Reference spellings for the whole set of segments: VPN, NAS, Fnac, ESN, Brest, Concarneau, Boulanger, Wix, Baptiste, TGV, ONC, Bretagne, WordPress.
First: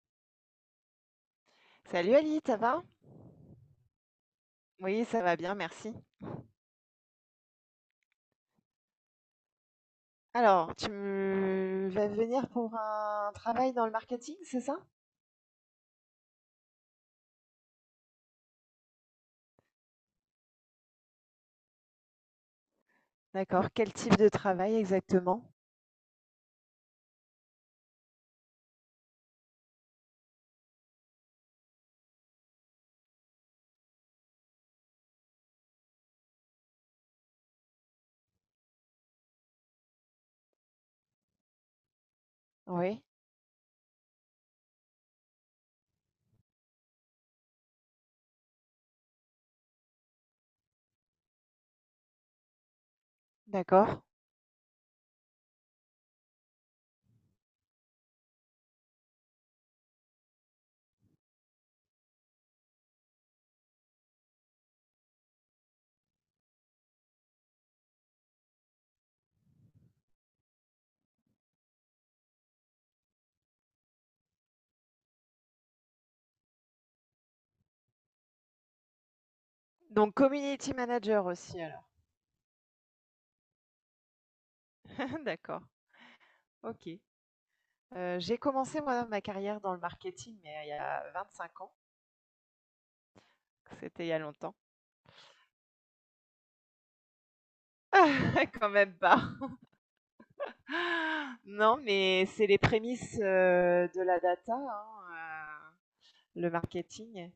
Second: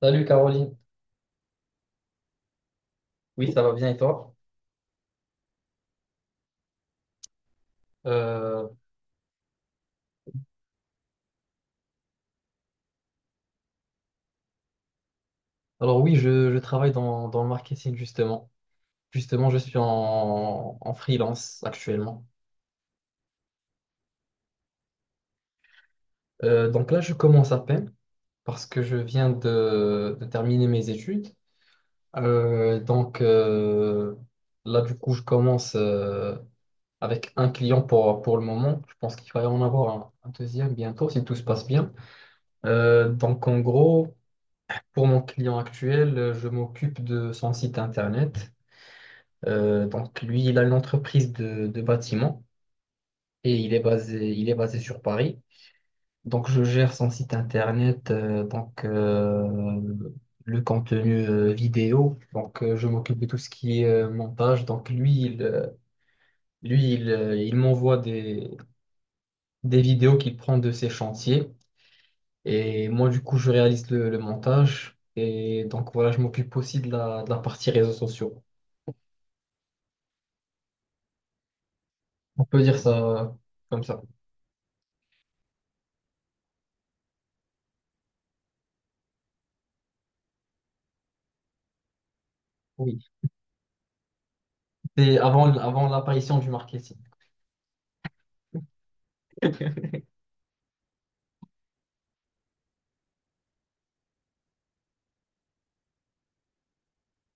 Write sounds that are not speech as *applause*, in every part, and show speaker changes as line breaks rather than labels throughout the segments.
Salut Caroline,
Salut Ali, ça va?
oui ça va bien et toi?
Oui, ça va bien, merci.
Euh,
Alors, tu vas venir pour un travail dans le marketing, c'est ça?
alors oui, je travaille dans le marketing justement. Justement, je suis en freelance actuellement.
D'accord. Quel type de travail exactement?
Donc là, je commence à peine parce que je viens de terminer mes études. Euh, donc euh, Là, du coup, je commence avec un client pour le moment. Je pense qu'il va y en avoir un deuxième bientôt si tout se passe bien.
Oui,
Donc en gros, pour mon client actuel, je m'occupe de son site internet. Donc lui, il a une entreprise de bâtiment et
d'accord.
il est basé sur Paris. Donc je gère son site internet, le contenu vidéo. Je m'occupe de tout ce qui est montage. Donc il m'envoie des vidéos qu'il prend de ses chantiers et moi du coup je réalise le montage. Et donc voilà, je m'occupe aussi de de la partie réseaux sociaux.
Donc, community manager aussi, alors.
On peut dire ça comme ça.
*laughs* D'accord, ok. J'ai commencé, moi, ma carrière dans le marketing, mais il y a 25 ans.
Oui.
C'était il y a longtemps.
C'est avant l'apparition du marketing.
*laughs* Quand même pas. *gasps* *laughs* Non, mais c'est les prémices de la data, hein, euh, le marketing.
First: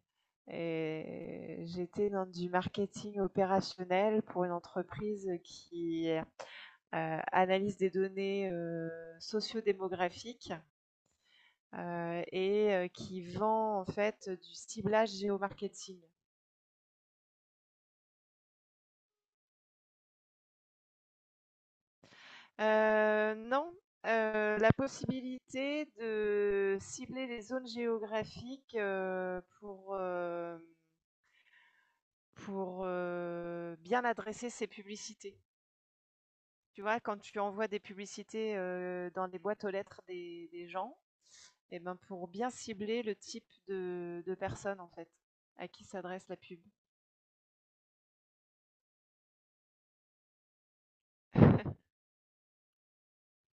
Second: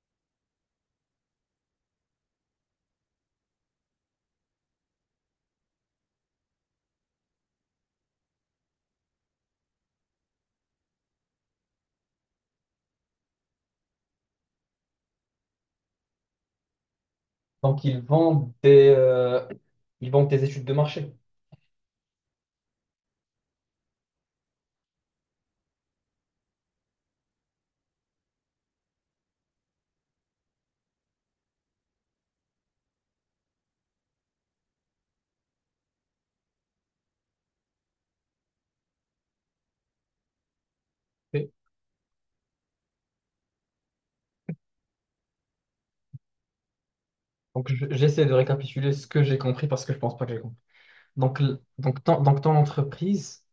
Et j'étais dans du marketing opérationnel pour une entreprise qui analyse des données sociodémographiques et qui vend en fait du ciblage géomarketing.
Donc, ils vendent ils vendent des études de marché.
Non, la possibilité de cibler les zones géographiques pour bien adresser ses publicités. Tu vois, quand tu envoies des publicités, dans les boîtes aux lettres des gens
Ok.
et ben, pour bien cibler le type de personne, en fait, à qui s'adresse la pub.
Donc, j'essaie de récapituler ce que j'ai compris parce que je pense pas que j'ai compris. Donc, l-
*laughs*
donc, ton, donc ton entreprise,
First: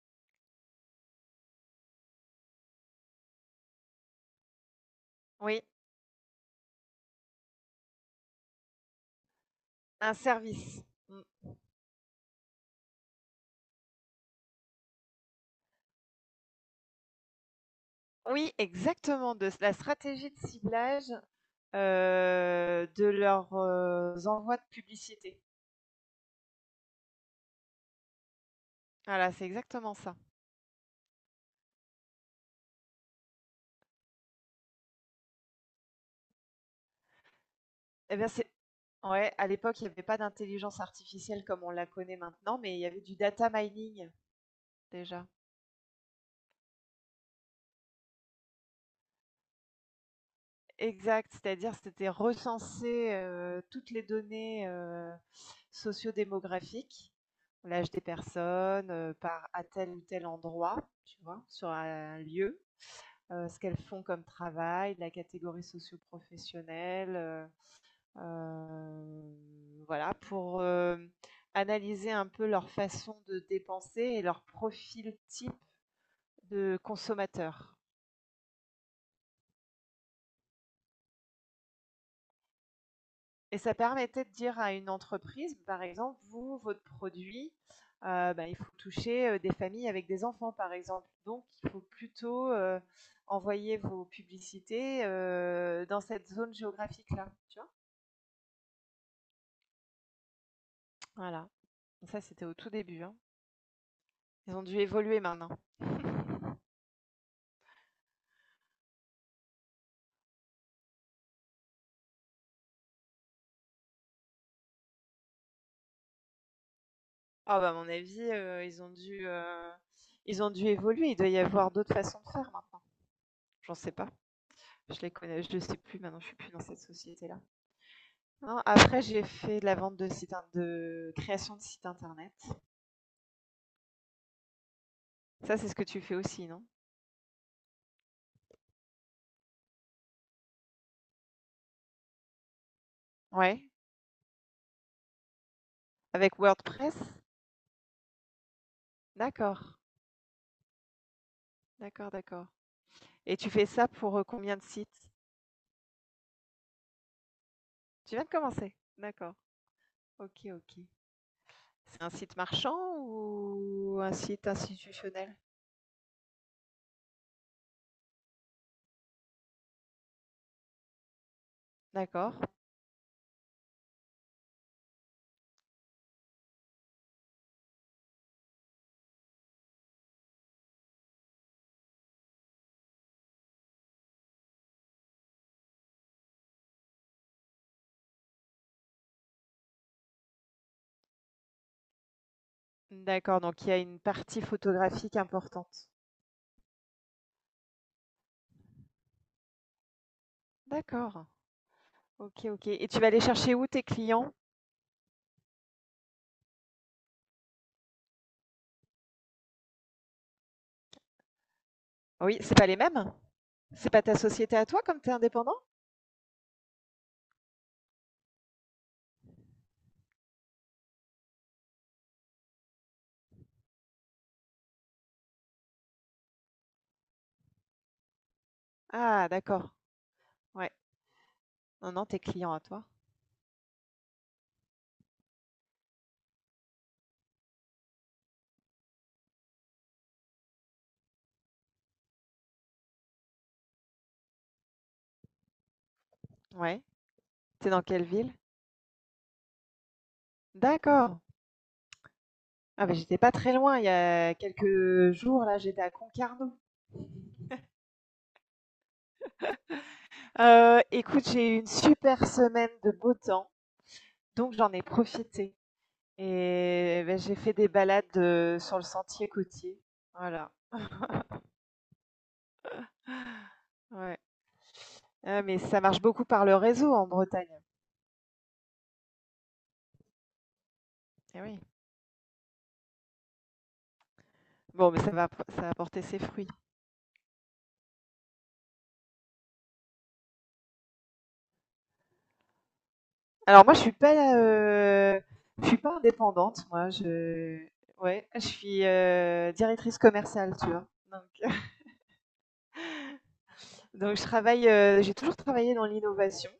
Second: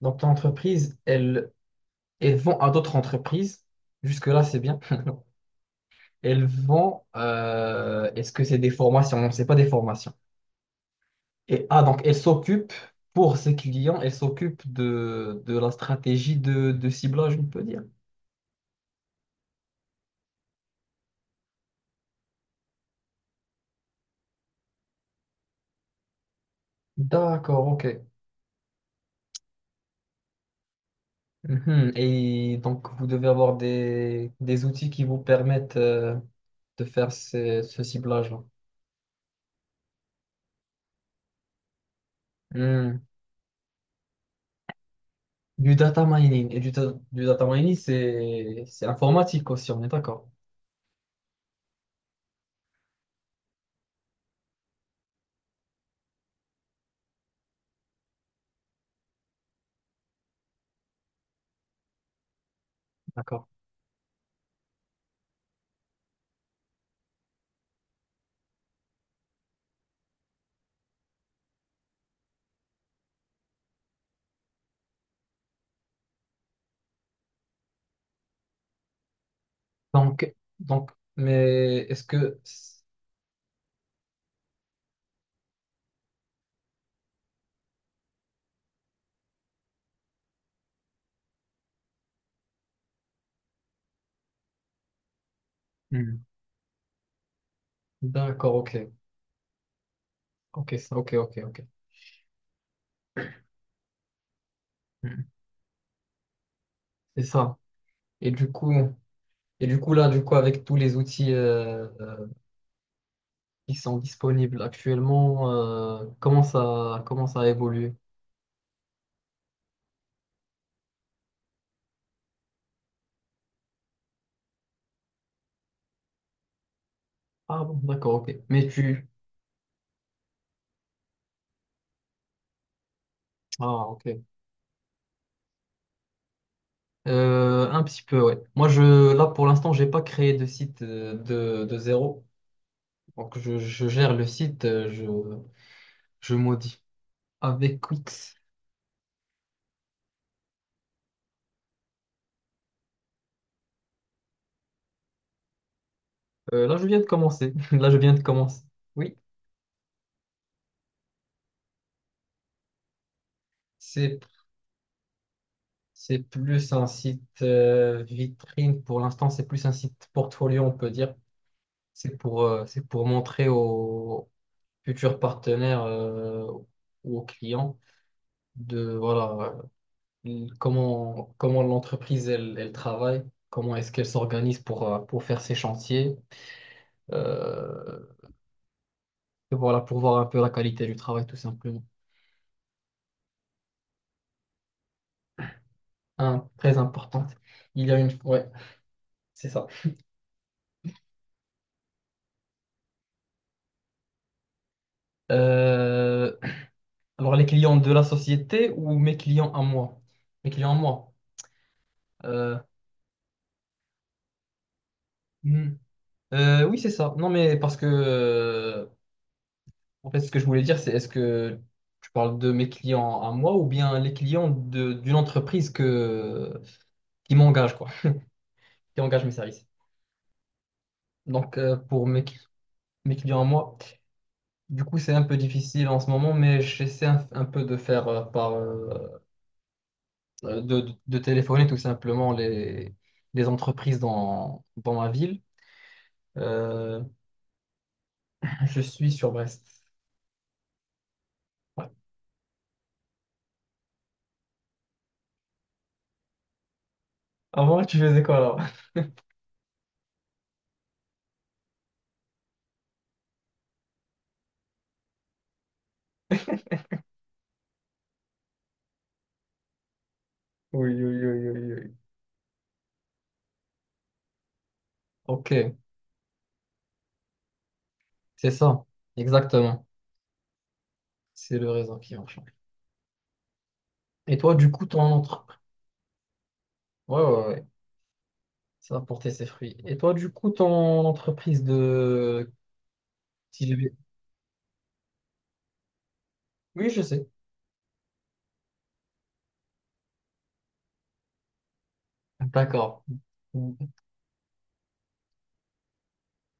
donc ton entreprise, elle, elle vend à d'autres entreprises. Jusque-là, c'est bien. *laughs*
Oui,
Elles vont, est-ce que c'est des formations? Non, c'est pas des formations.
un service. Mmh.
Et ah, donc elles s'occupent, pour ses clients, elles s'occupent de la stratégie de ciblage, on peut dire.
Oui, exactement, de la stratégie de ciblage, de leurs, envois de publicité.
D'accord, ok.
Voilà, c'est exactement ça.
Mhm. Et donc vous devez avoir des outils qui vous permettent de faire ce
Eh bien,
ciblage-là.
c'est ouais, à l'époque, il n'y avait pas d'intelligence artificielle comme on la connaît maintenant, mais il y
Hmm.
avait du data mining, déjà.
Du data mining. Et du data mining, c'est informatique aussi, on est d'accord.
Exact, c'est-à-dire c'était recenser, toutes les données, sociodémographiques, l'âge des personnes, par à tel ou tel endroit, tu vois? Sur un lieu,
D'accord.
ce qu'elles font comme travail, la catégorie socio-professionnelle, voilà pour, analyser un peu leur façon de dépenser et leur profil type de consommateur.
Donc, donc, mais est-ce que...
Et ça permettait de dire à une entreprise, par exemple, vous, votre produit, bah, il faut toucher, des familles avec des enfants, par exemple. Donc il faut plutôt, envoyer vos publicités, dans
Hmm.
cette zone géographique-là, tu vois?
D'accord, ok. Ok, ok,
Voilà.
ok.
Donc ça, c'était au tout début, hein. Ils ont dû évoluer
Mhm.
maintenant.
C'est ça. Et du coup, et du coup là, du coup, avec tous les outils qui sont disponibles actuellement, comment ça a
Ah bah, à mon
évolué?
avis, ils ont dû évoluer. Il doit y avoir d'autres façons de faire maintenant. J'en sais pas. Je les connais Je ne sais plus maintenant, je suis plus dans cette société-là.
Ah bon, d'accord, ok.
Non,
Mais
après,
tu,
j'ai fait de création de sites internet.
ah ok.
Ça, c'est ce que tu fais aussi, non?
Un petit peu, ouais. Moi, pour l'instant, j'ai pas créé de site de zéro. Donc,
Ouais.
je gère le site, je
Avec
modifie
WordPress?
avec Wix.
D'accord. D'accord, d'accord. Et tu fais ça pour combien de sites?
Là, je viens de commencer. *laughs* Là, je viens
Tu
de
viens de
commencer.
commencer?
Oui.
D'accord. Ok, ok. C'est un site marchand ou un
C'est
site institutionnel?
C'est plus un site vitrine pour l'instant, c'est plus un site portfolio, on peut dire. C'est
D'accord.
c'est pour montrer aux futurs partenaires ou aux clients de voilà comment l'entreprise elle, elle travaille, comment est-ce qu'elle s'organise pour faire ses chantiers, euh, et voilà, pour voir un peu la qualité du travail tout simplement.
D'accord. Donc, il y a une partie photographique importante.
Un, très importante. Il y a une. Ouais, c'est ça.
D'accord. Ok, ok. Et tu vas aller chercher où tes clients?
Euh, Alors, les clients de la société ou mes clients à moi? Mes clients à moi.
Oui,
Euh,
c'est pas les mêmes? C'est pas ta société à toi comme tu es indépendant?
hmm. Oui, c'est ça. Non, mais parce que, en fait, ce que je voulais dire, c'est est-ce que tu parles de mes clients à moi ou bien les clients d'une entreprise que, qui m'engage, quoi, qui engage
Ah
mes services.
d'accord, ouais.
Donc, euh,
Non, non,
pour
tes
mes,
clients à toi.
mes clients à moi, du coup, c'est un peu difficile en ce moment, mais j'essaie un peu de faire de téléphoner tout simplement les entreprises dans ma ville.
Ouais.
Euh,
T'es dans quelle ville?
je suis sur Brest.
D'accord.
Ouais.
Ah bah, j'étais pas très loin, il y a quelques jours, là, j'étais à Concarneau.
Avant, tu faisais quoi là?
Écoute, j'ai eu une super semaine de beau temps, donc j'en ai profité et bah, j'ai fait des balades, sur le sentier côtier. Voilà,
Oui, oui, oui, oui, oui.
ouais. Ah
Ok,
mais ça marche beaucoup par le réseau en Bretagne.
c'est ça. Exactement.
Eh
C'est
oui.
le raisin qui en change. Et toi, du coup,
Bon,
ton
mais ça va,
entreprise.
ça a porté ses fruits.
Ouais, ouais, ouais. Ça va porter ses fruits. Et toi, du coup, ton entreprise de
Alors moi, je suis
TGV.
pas, heu, je suis pas indépendante
Oui,
moi,
je sais.
je ouais, je suis, directrice commerciale, tu vois? Donc
D'accord. Mm.
Donc je travaille, j'ai toujours travaillé dans l'innovation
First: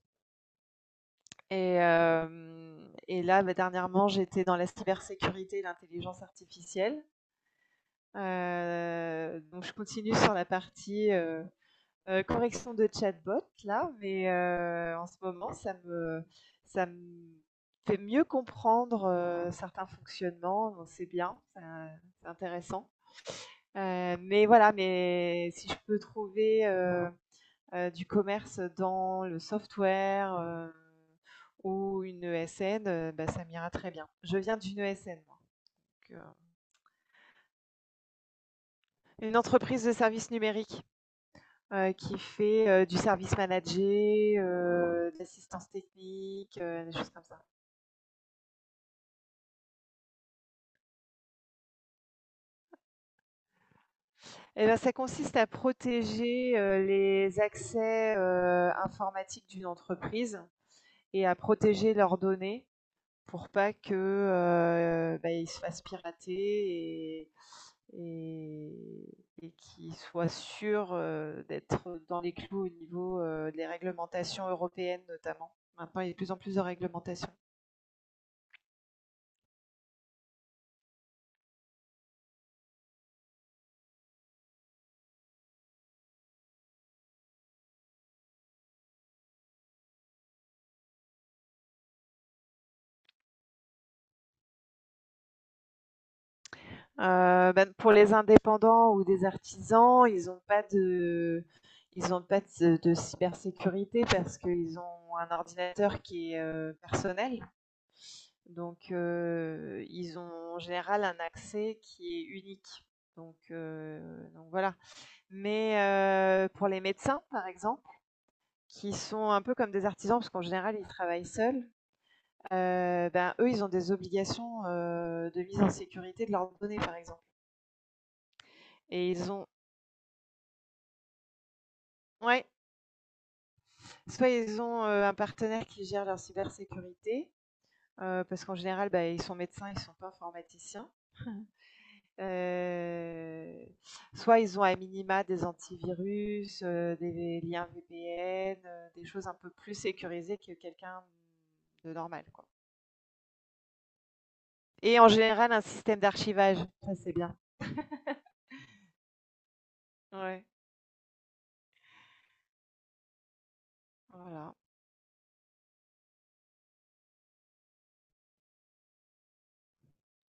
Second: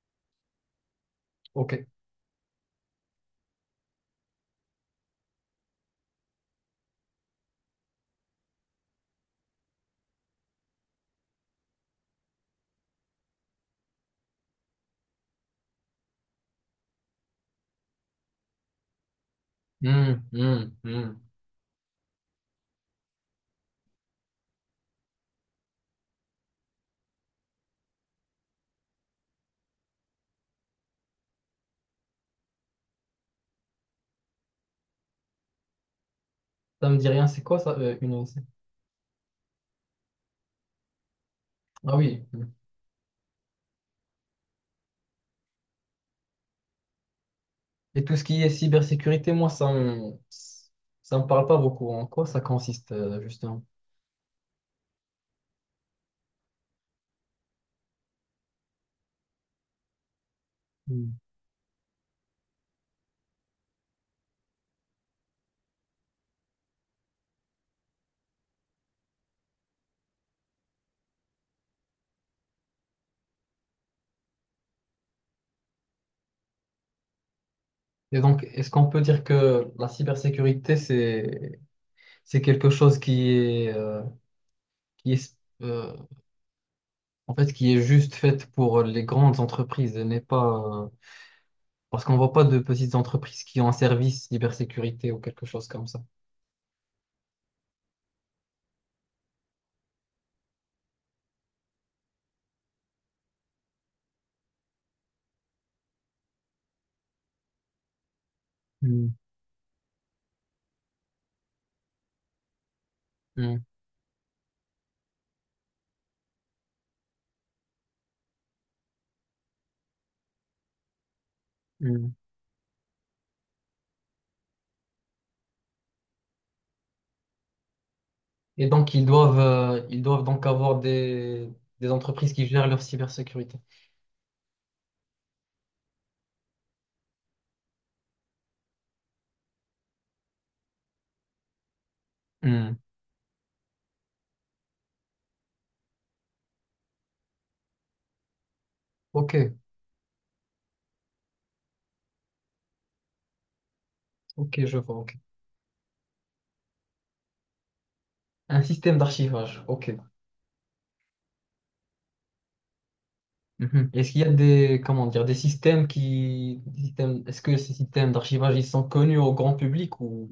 Ok.
et hem et là, bah, dernièrement, j'étais dans la cybersécurité et l'intelligence artificielle. Donc je continue sur la partie, correction de chatbot là, mais en ce moment, ça me fait mieux comprendre, certains
Hmm, hmm,
fonctionnements, donc c'est
hmm.
bien, ça c'est intéressant. Mais voilà, mais si je peux trouver, du commerce dans le software ou une ESN, bah, ça m'ira très bien. Je viens d'une ESN, moi, donc,
Ça me dit rien, c'est quoi ça, une ONC?
une entreprise de services numériques
Ah
qui
oui. Hmm.
fait du service manager, de l'assistance technique, des choses comme ça.
Et tout ce qui est cybersécurité, moi, ça me parle pas beaucoup. En quoi ça consiste, justement?
Et ben, ça consiste à protéger les accès informatiques d'une entreprise et à protéger leurs données pour pas que bah, ils se fassent pirater et, et qui soit sûr d'être dans les clous au niveau des réglementations européennes notamment. Maintenant, il y a de plus en plus de réglementations.
Et donc, est-ce qu'on peut dire que la cybersécurité, c'est quelque chose qui est, euh, en fait, qui est juste faite pour les grandes entreprises et n'est pas, parce qu'on voit pas de petites entreprises qui ont un service cybersécurité ou quelque chose comme ça.
Ben, pour les indépendants ou des artisans, ils n'ont pas de, ils n'ont pas de, de cybersécurité parce qu'ils ont un ordinateur qui est personnel. Donc,
Hmm.
ils ont en général un accès qui est unique. Donc,
Mm,
euh, donc voilà. Mais pour les médecins, par exemple, qui sont un peu comme des artisans, parce qu'en général, ils travaillent seuls.
mm.
Ben, eux, ils ont des obligations, de mise en sécurité de leurs données, par exemple,
Et donc,
et ils ont,
ils doivent donc avoir des entreprises qui
ouais,
gèrent leur cybersécurité.
soit ils ont, un partenaire qui gère leur cybersécurité, parce qu'en général, ben ils sont médecins, ils ne sont pas informaticiens.
Mm.
Heu, Soit ils ont à minima des antivirus, des liens VPN, des choses un peu
Ok,
plus sécurisées que quelqu'un de normal, quoi,
ok, je vois.
et en
Ok.
général, un système d'archivage, ça, c'est bien.
Un système d'archivage. Ok.
Ouais.
Mhm. Est-ce qu'il y a
Voilà.
des, comment dire, des systèmes qui, des systèmes- est-ce que ces systèmes d'archivage, ils sont connus au grand public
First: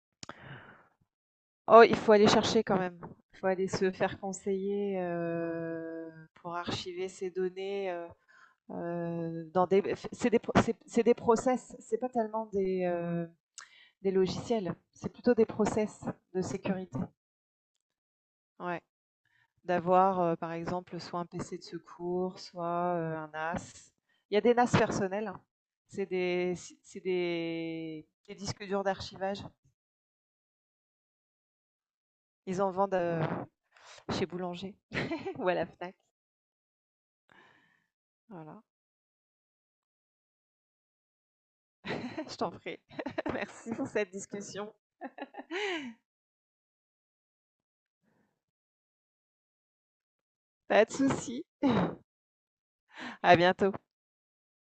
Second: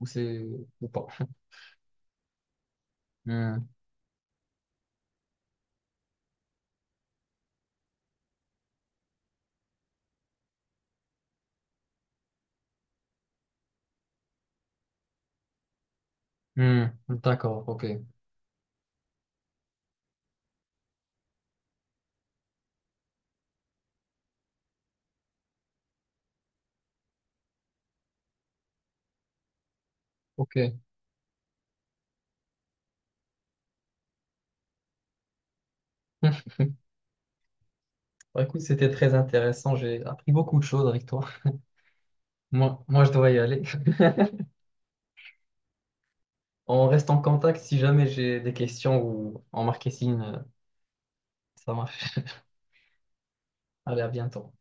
ou c'est, ou pas?
Oh, il faut aller chercher quand même. Il faut
Hmm.
aller se faire conseiller pour archiver ces données dans des. C'est des process. C'est pas tellement des logiciels. C'est plutôt des process de
Hmm.
sécurité.
D'accord, ok,
Ouais. D'avoir, par exemple, soit un PC de secours, soit un NAS. Il y a des NAS personnels, hein. Si, c'est des disques durs d'archivage.
ok.
Ils en vendent chez Boulanger *laughs* ou à la Fnac.
*laughs* Bah, écoute,
Voilà.
c'était très intéressant. J'ai appris beaucoup de choses avec toi.
Je t'en
Moi,
prie.
moi, je dois
*laughs*
y aller.
Merci pour
*laughs*
cette discussion.
On reste en contact si jamais j'ai des questions ou en marketing,
Pas de souci.
ça marche.
À bientôt.
Allez, à bientôt.